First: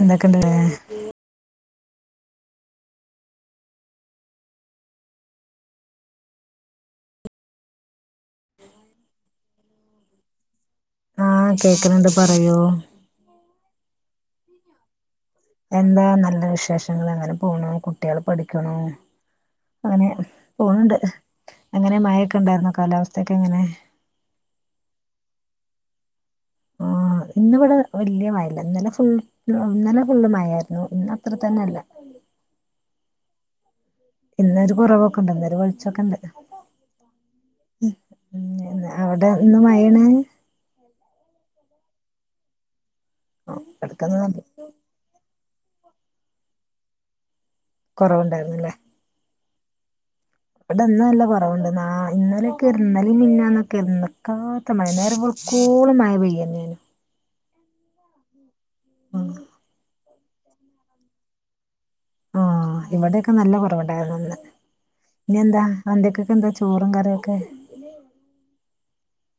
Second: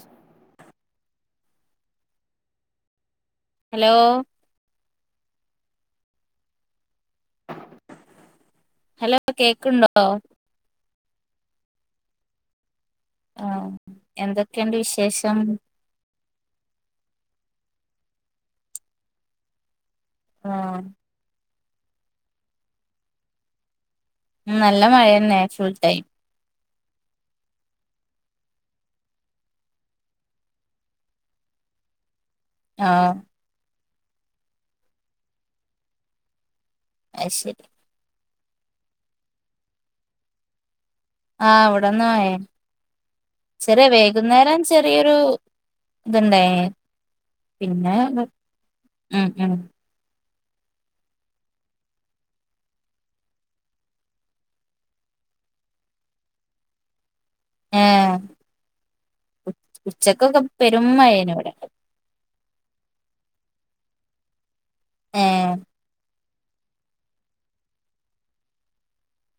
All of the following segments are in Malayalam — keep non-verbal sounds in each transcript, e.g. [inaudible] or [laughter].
എന്തക്കെണ്ട് ഏ [unintelligible] അലോ ഹലോ കേക്കുണ്ടോ? ആഹ് കേക്ക്ന്ന്ണ്ട് പറയൂ ആഹ് എന്തൊക്കെണ്ട് വിശേഷം? എന്താ നല്ല വിശേഷങ്ങൾ അങ്ങനെ പോണു കുട്ടികൾ പഠിക്ക്ണൂ അങ്ങനെ ആഹ് പോണ്ണ്ട് അങ്ങനെ മയൊക്കെ ഉണ്ടായിരുന്നോ? കാലാവസ്ഥക്കെ എങ്ങനെ? ഉം നല്ല മഴന്നെ ഫുൾ ടൈം ആഹ് ഇന്ന് ഇവിടെ വല്യ മയല്ലാ ഇന്നലെ ഫുൾ [unintelligible] ഇന്നലെ ഫുള്ള് മഴായിര്ന്നു ഇന്ന് അത്ര തന്നെല്ല ആഹ്. ഇന്നൊരു കൊറവൊക്കെണ്ട് ഇന്നൊരു വെള്ച്ചൊക്കെണ്ട് അയ്ശെരി. മ്മ് അവിടെ ഇന്ന് മയെണ് ആഹ് ഇവടെന് മഴെന് ചെറിയെ ഇടക്കൊന്ന് വൈകുന്നേരം ചെറിയൊരു ഇത്ണ്ടായിനി പിന്നെ കുറവുണ്ടായിരുന്നല്ലേ ഉം ഉം ഇവിടെന്ന് നല്ല കുറവുണ്ട് ന ഇന്നലെക്കെ ഇരുന്നൽും മെ ന്നെന്നൊക്കെ നിക്കാ കത്ത മയാ നേരവെളുകോള മയാ പെയ്യന്നെയിനി എഹ് ഉ ഉച്ചക്കൊക്കെ പെരുമയന് ഇവിടെ ആഹ് ഇവിടെയൊക്കെ നല്ല കുറവുണ്ടായിരുന്നുന്ന് ഇന്നലെ ഏഹ് എന്താ അന്തിക്കൊക്കെ എന്താ ചോറും കറിയൊക്കെ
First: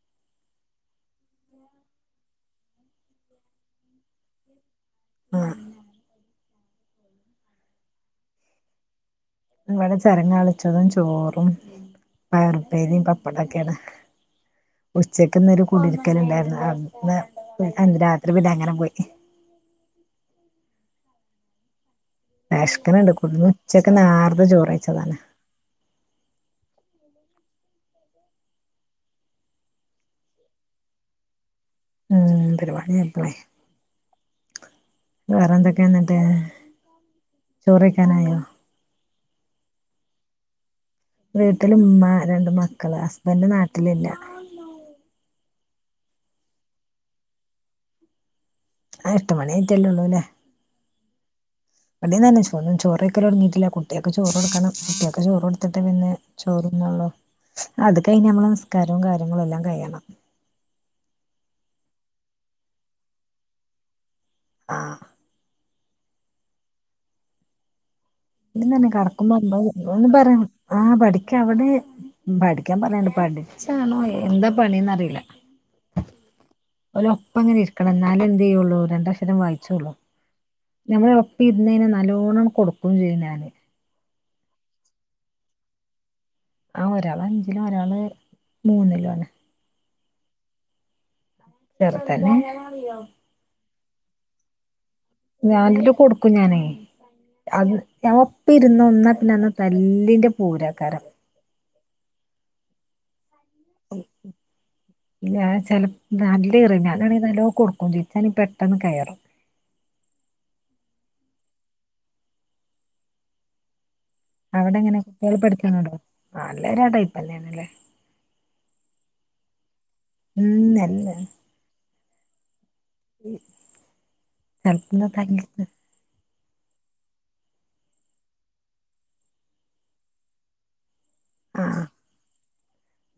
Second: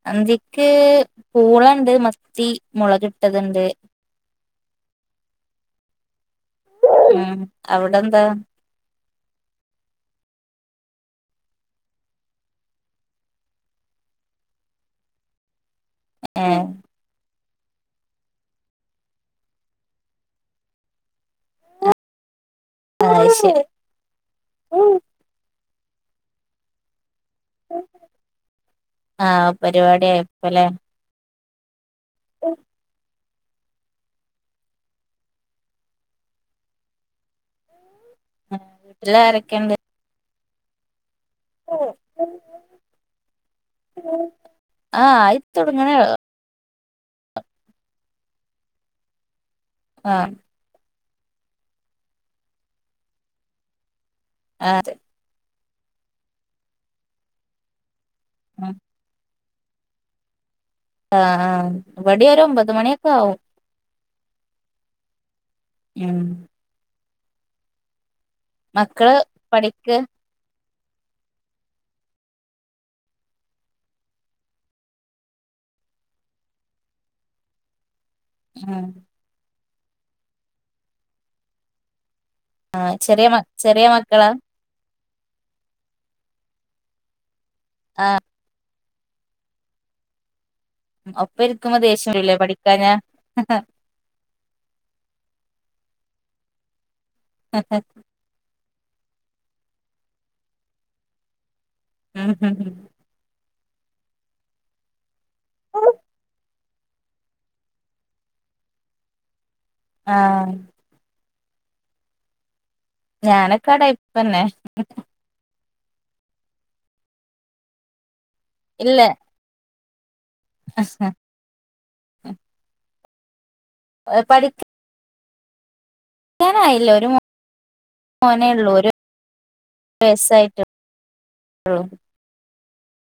അന്തിക്ക് പൂളണ്ട് മത്തി മുളകിട്ടതുണ്ട് [inaudible] ആഹ് ഉം അവിടെ എന്താ? ഇവിടെ ചരങ്ങളിച്ചതും ചോറും പയരുപേരി പപ്പടക്കടകേന് ഉച്ചക്ക്ന്നൊരു കുടിരിക്കൽ ഉണ്ടായിരുന്നു ഏഹ് അന്ന് അന്ന് രാത്രി പിന്നെ അങ്ങനെ പോയി വേശ്കുന്ണ്ട് അത് കൂഞ്ഞു ശരി ഉച്ചക്ക് നാർത്ത ചോറ്യച്ചതാണ് ആഹ് പരിപാടിയപ്പലെ മ്മ് പരിപാടി അക്കളേ വേറെ എന്തൊക്കെ എന്നിട്ട് ചോറ്വെയ്ക്കാനായോ [unintelligible] വീട്ടില ആരൊക്കെയണ്ട് വീട്ടില ഉമ്മ രണ്ട് മക്കള് ഹസ്ബൻഡ് നാട്ടിലില്ല ആഹ് ആയി തൊടങ്ങനെളു ആ എട്ട് മണിയിറ്റല്ലേള്ളൂല്ലേ ആഹ് ഇവിടെന്നെ ചോ ചോരയ്ക്കല് തൊടങ്ങിട്ടില്ല കുട്ടിയാൾക്ക് ചോറ് കൊടുക്കണം അതെ ഒക്കെ ചോറ് കൊടുത്തിട്ട് പിന്നെ ചോറന്നാള്ളോ അത് കഴിഞ്ഞഞ് നമ്മള് ഉം നസ്കാരവും കാര്യങ്ങളും എല്ലാം കഴിയണം ആഹ് ഇവടി ഒരു ഒമ്പത് മണിയൊക്കെ ആവും ആഹ് ഉം ഇവടി തന്നെ മക്കള് കടക്കുമ്പോ ഒൻപത് പഠിക്ക് ഒന്ന് പറ ആഹ് പഠിക്കാ അവിടെ പഠിക്കാൻ പറയാനണ്ട് പഠിച്ചണോ എന്താ പണിന്ന്റിയില്ല ഒല് ഒപ്പംങ്ങനെ ഇരിക്കണം എന്നാല എന്ത് ചെയ്യുള്ളൂ ഉം രണ്ട അക്ഷരം വായിച്ചോള്ളൂ നമ്മള ഒപ്പ ഇുരുനകഴിഞ്ഞ നല്ലോണം കൊടുക്കും ആഹ് ചെയ്യും ചെറിയ മ ഞാന് ചെറിയ മക്കളാ ആഹ് ഒരാൾ അഞ്ചിലും ഒരാൾ ആഹ് മൂന്നിലും ആണ് ഒപ്പ ഇരിക്കുമ്പോ ചെറുതന് ദേഷ്യംല്ലേ പഠികാഞ്ഞ ഞാനിട്ടു കൊടുക്കും ഞാനേ അത് ഞ [unintelligible] ഇപ്പ ഇരുന്ന ഒന്നാ പിന്നെന്ന് തല്ലിൻന്റെ പൂരാക്കാര ഉം ഉം ഹ് ഞൻ ചെ നല്ലേഇറക്കര ഞാനാണ നലോ കൊടുക്കും ചെയ്യും ഇനിക്കങ്കിൽ പെട്ടെന്ന് കയറും ആഹ് ഞാനൊക്കെട അവിടെ എങ്ങനെ കുട്ടികള പടിക്നണ്ടോ എല്ലൊര ആ ടൈപ്പ്ന്നെയാണല്ലേ ഇല്ല മ്മ് എല്ല ഉ എ പഠിക് [unintelligible] ഞാനായില്ലേ ഒരു മോനെേ ഉള്ളൂ ഒരു വസായിട്ട് ആഹ്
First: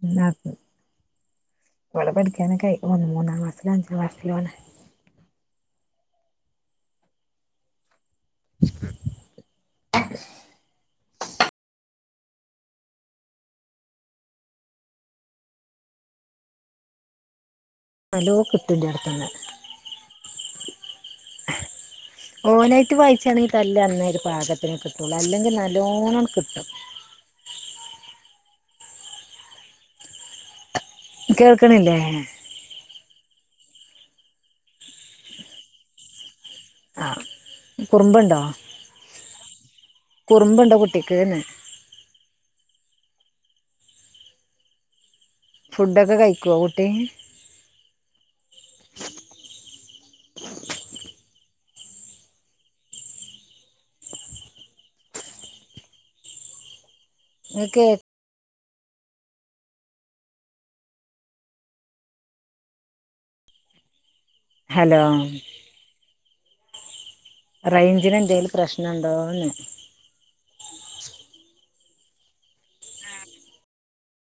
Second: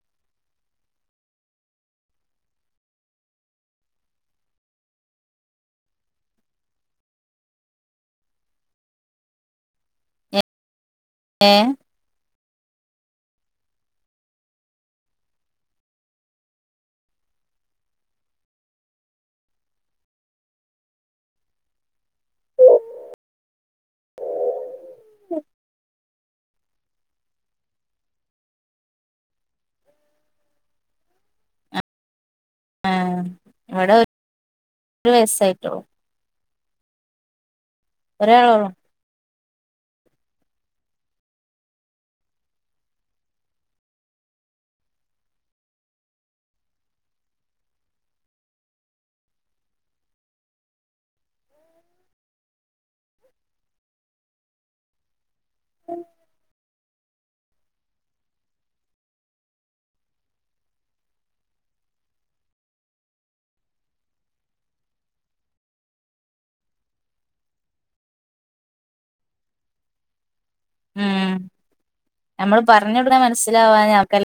[unintelligible] ക്കും ഇവിടെ പഠിക്കാനൊക്കെ അഴിക്കുന്നു ഒന്ന് മൂന്നാംക്ലസിലും അഞ്ചാംക്ലസില ആണ് [unintelligible] ഏഹ് നല്ലോ കിട്ടുന്റെടത്ന്ന് ഓനായിട്ട് വായിച്ചാണെങ്കിൽ തല് അന്നര് പാകം കിട്ടൂല അല്ലെങ്കിൽ നല്ലലോണ്ണം കിട്ടും കേൾക്കണില്ലേ ആഹ് ഇവിടെ ഒരുവയസായിട്ടുള്ളൂ ആഹ് കുറുമ്പ്ണ്ടോ? ഒരാളൊള്ളൂ കുറുമ്പുണ്ടോ കുട്ടിക്ക്ന്ന്? ഫുഡൊക്കെ കഴിക്കോ കുട്ടി? [inaudible] ങ്ങക്ക് ഹലോ റൈഞ്ചിന ന്തേലും പ്രശ്നുണ്ടോന്ന്? ഉം നമ്മൾ പറഞ്ഞ ടനെ മനസ്സിലാവാ ഞക്ക്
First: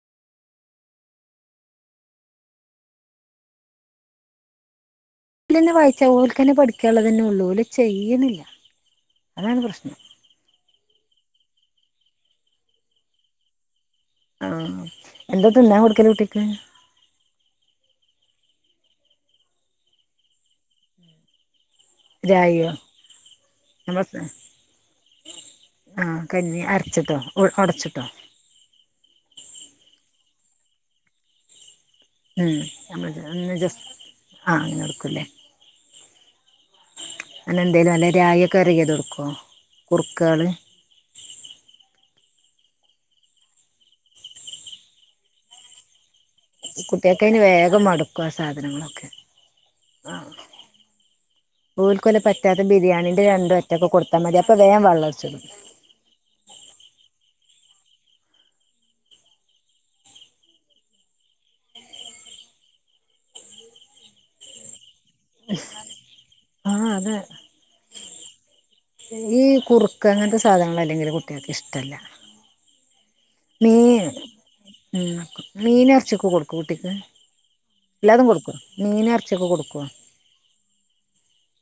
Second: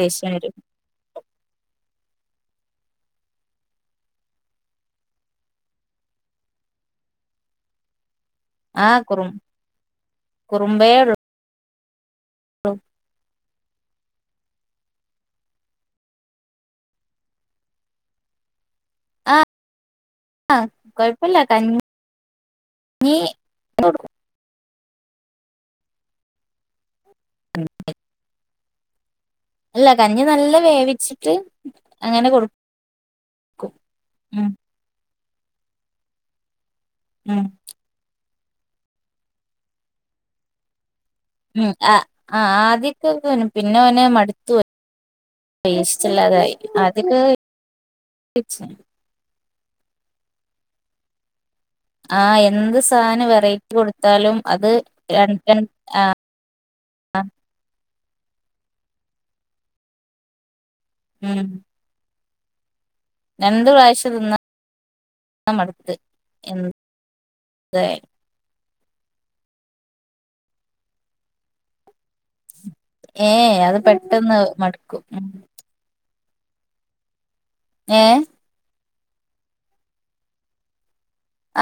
ദേഷ്യ വരും ക്കെന്നെ വായിച്ച ഓൾക്കെന്നെ ന്നെ പഠിക്കാനുള്ളത്തന്നെ ഉള്ളൂലേ ചെയ്യുന്നില്ല ആഹ് കുറുംകുറുമ്പേള്ളു ആഹ് എന്താ തിന്നാൻ കൊടുക്കൽ കുട്ടിക്ക്? ആഹ് ആഹ് കുഴപ്പില്ല കഞ്ഞ രായിയോ ഞാ ആഹ് കഞ്ഞി അ ച്ച ട്ടോ ഒടച്ചട്ടോ അല്ല കഞ്ഞി നല്ല വേവിച്ചിട്ട് അങ്ങനെ കൊടുക്കും മ് ഒന്ന് ജസ്റ്റ് ഉം ആ കൊടുക്കല്ലേ ഉം അങ്ങനെ എന്തേലും നല്ല രായ വര കിയത് കൊടുക്കുവോ കുർക്കൾ ഉ ആ ആഹ് ആദ്യക്കെ പിന്നെ ഓൻ മടുത്തു ടേസ്റ്റ്ല്ലാതായി കുട്ടികൾക്ക്ന് വേഗം മടുക്കും ആ സാധനങ്ങളൊക്കെ ആഹ് ഓൽക്കൊല ആഹ് പറ്റാത്തെ എന്ത് ബിരിയാണിന്റെ സാധനം രണ്ടു വെറൈറ്റി വറ്റക്കെ കൊടുത്താ കൊടുത്താലും മതി അപ്പൊ അത് വേവള്ളട്ച്ചു രണ്ട് തിന്നും രണ്ട് ഉം രണ്ട് വയസ്സ് തിന്നാൻമട്ത് ആഹ് അതെ ഈ കുറുക്ക് അങ്ങനത്തെ സാധനങ്ങൾ അല്ലെങ്കില് കുട്ടികൾക്ക് ഇഷ്ടല്ല ഏഹ് അത് പെട്ടെന്ന് മടുക്കും മീൻ ഇറച്ചൊക്കെ കൊടുക്കും കുട്ടിക്ക് ഏഹ് എല്ലാതും കൊടുക്കു മീൻ ഇറച്ചിയൊക്കെ കൊടുക്കു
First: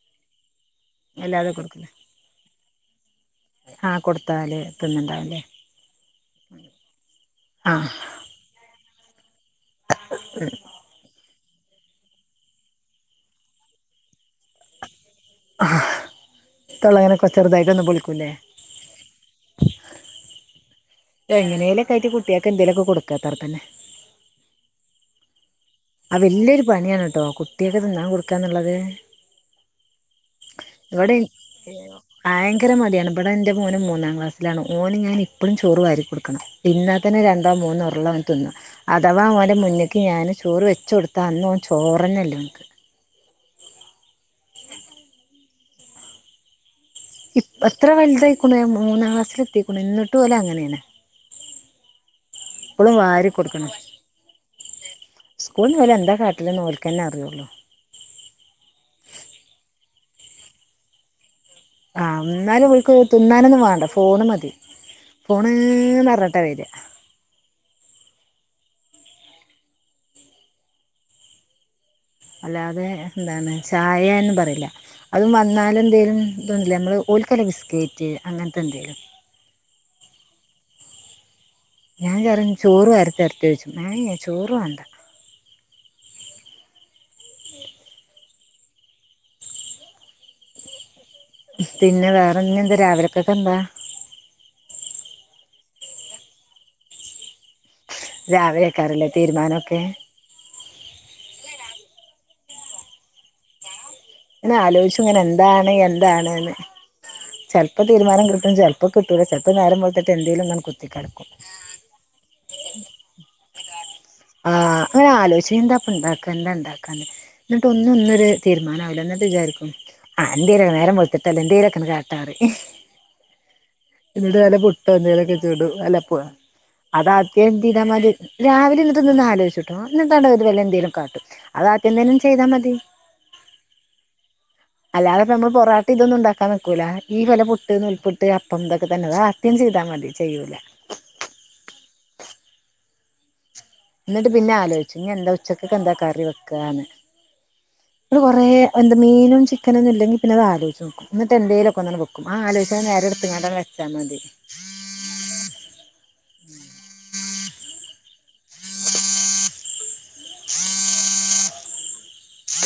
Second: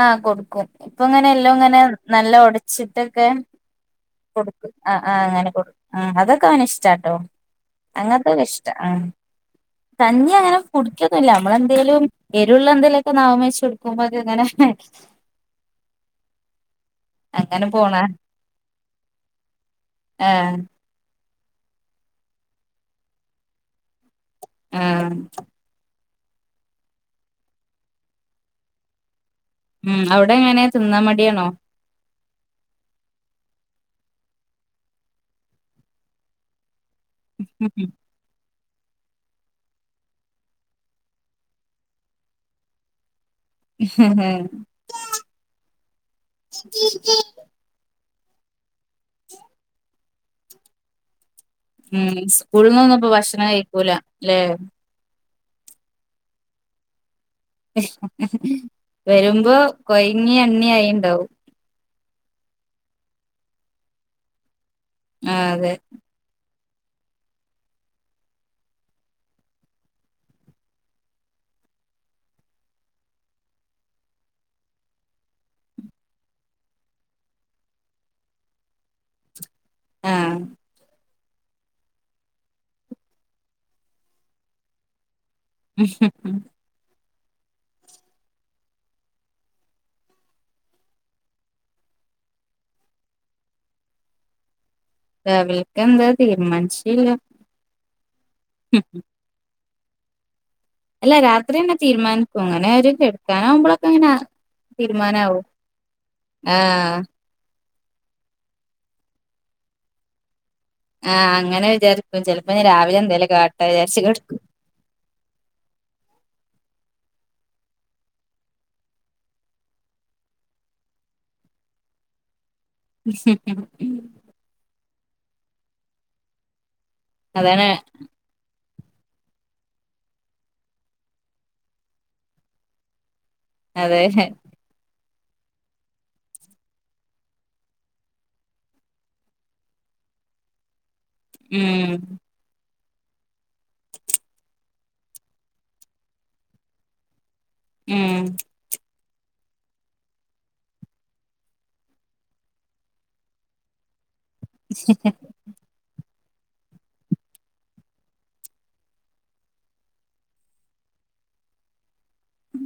ആഹ് കൊടുക്കും ഇപ്പ ങ്ങനെ എല്ലോ എല്ലാതും ങ്ങനെ കൊടുക്കില്ലേ നല്ല ഉടച്ചിട്ടൊക്കെ ആഹ് കൊടുത്താല് കൊടുക്ക ആ ആ തിന്നുണ്ടാവില്ലേ അങ്ങനെ ആ അതൊക്കെ അവന ഇഷ്ടാട്ടോ ആഹ് അങ്ങ വനിഷ്ട്ടാ കഞ്ഞി ങ്ങനെ കുടിക്കൊന്നില്ല നമ്മളെ ന്തേലും എരുവള്ള ന്തേലുമൊക്കെ നാമച്ച് കൊടുക്കുമ്പോ അത് ങ്ങനെ ആ തൊള്ളങ്ങനെ അങ്ങനെ കൊച്ചെറുതായിട്ട ഒന്നു പോണ പൊളിക്കൂല്ലേ ആഹ് എങ്ങനേലക്കയിട്ട് കുട്ട്യാ ക്കെ ന്തേലൊക്കെടുക്കത്തർ തന്നെ ആഹ് അത് വലിയൊരു പണിയാണ് ട്ടോ കുട്ടിയക്ക് തിന്നാൻ കൊടുക്കാന്നുള്ളത് ഉം അവിടെങ്ങനെ? ഇവിടെ ഭയങ്കര മടിയാണ് ഇവിടെ ൻറെ മോന് മൂന്നാം ക്ലാസ്സിലാണ് ഓന് ഞാൻ ഇപ്പഴും ചോറ് വാരി കൊടുക്കണം തിന്നതന്നെ രണ്ടോ മൂന്നോ ഉരുള ഓൻ തിന്നും അഥവാ ഓന്റെ മുന്നേക്ക് ഞാൻ ചോറ് വെച്ചു കൊടുത്താൽ അന്നോൻ ചോരേന്നെ ഇല്ല ഹ ഹ ഇപ്പ ത്ര വലുതായിരിക്കണ മൂന്നാം ക്ലാസ്സൽ എത്തിക്കണ എന്നിട്ടും ഓല ങ്ങനെയാണ്. ഉം സ്കൂളിൽ ന്നൊന്നും ഇപ്പ ഭക്ഷണം കഴിക്കൂല ല്ലെ സ്കൂൾ ഓല്എന്താ കാട്ടെല്ന്ന് ഓൽക്കനെ അറിയുള്ളൂ ഹ് ഹ് വരുമ്പോ കൊയങ്ങി എണ്ണി ആയിണ്ടാവും ആ ന്നാലും ഓൽക്ക് തിുന്നാനൊന്നും വാണ്ട ഫോണ് മതി ആഹ് ഫോണ് അതെ ന്നറഞ്ഞിട്ടാ വരിക അല്ലാതെ എന്താണ് ചായന്ന് പറയില്ല അത് വന്നാലെന്തേലും ഇതൊന്നില്ലേ നമ്മള് ഒരുഓൽക്ക് വല്ല ബിസ്കേറ്റ് അങ്ങനത്തെ എന്തേലും ആഹ് ഞാൻ പറിം ചോറ് വാത്തിരട്ടെയ്ച്ചും മ് ഹ് ചോറ് വേണ്ട ഉം ഹ് ഹും ഉം പിന്നെ വേറെഞ്ഞിന്താ രാവിലെക്കൊക്കെ എന്താ രവിലക്കെന്താ തീരുമാനിച്ചില്ല രാവിലേക്കറീല്ലേ തീരുമാനൊക്കെ അല്ല രാത്രി തന്നെ തീരുമാനിക്കും അങ്ങനൊരു കിടക്കാനാവുമ്പളൊക്കങ്ങനെ ങ്ങനെ ആലോയിച്ചും ഇങ്ങനെ എന്താണ് എന്താണ്ന്ന് ആഹ് ചെലപ്പൊ ചിലപ്പോ തീരുമാനം കിട്ടും ചിലപ്പോ കിട്ടൂല ചെലപ്പോ നേരം വെളുത്തിട്ടെന്തേലും ങ്ങ്ട് ആഹ് അങ്ങനെ വിചാരിക്കും ചിലപ്പോ ഇഞ്ഞി രാവിലെ എന്തേലേ കാട്ടാ വിചാരിച്ച് കിടക്കും ആഹ് അങ്ങനെ ആലോയ്ക്കും എന്താപ്പൊണ്ടാക്ക എന്താ ഇണ്ടാക്കന്ന് എന്നിട്ട് ഒന്നുന്നൊരു തീരുമാനം ആവൂലന്നിട്ട് വിചാരിക്കും ആ ന്റെരു നേരം വെളുത്തിട്ടല്ലെ എന്തേലൊക്കെങ്ങ്കാട്ടാറയിം ഉംഹ് ഹ് എന്നിട്ട് നല്ല പുട്ടൊന്തിലൊക്കെ ചുടും അല്ലപോ അതാദ്യം അതാണ് എന്ത്യതാമതി രാവിലെ ര്ന്നിട്ട് നിന്ന് ആലോചിട്ടോ എന്നിട്ട് വല്ലുഎന്തേലും കാട്ടും അത് ആദ്യം തന്നെങ്ങ്ട്ട് ചെയ്താൽ മതി അതെ ഹ അല്ലാതെ പ്പമ്മള് പൊറട്ട ഇതൊന്നും ഉണ്ടാക്കാൻ നിക്കൂല ഈ വല പുട്ട് നൂൽപുട്ട് അപ്പം ഇതൊക്കെ തന്നെതാ ത്തി ചെയ്താൽ മതി ചെയ്യൂല ഉം എന്നിട്ട് പിന്നെ ആലോയ്ച്ചും ഞിഎന്താ ഉച്ചക്കക്കെ എന്താ കറി വെക്കാന്ന് ഉം ന്നിട്ട് കൊറേ എന്ത് മീനും ചിക്കനൊന്നും ഇല്ലെങ്കി പിന്നെ അത് ആലോചിച്ചണം എന്നിട്ട് എന്തേലൊക്കന്നങ്ങട് വെക്കും ആ ആലോയ്ച്ചണ നേരട്ത് ങ്ങാണ്ടാങ്ങ്ട് വെച്ചാൽ മതി ഉം ഹ് [inaudible] ഉം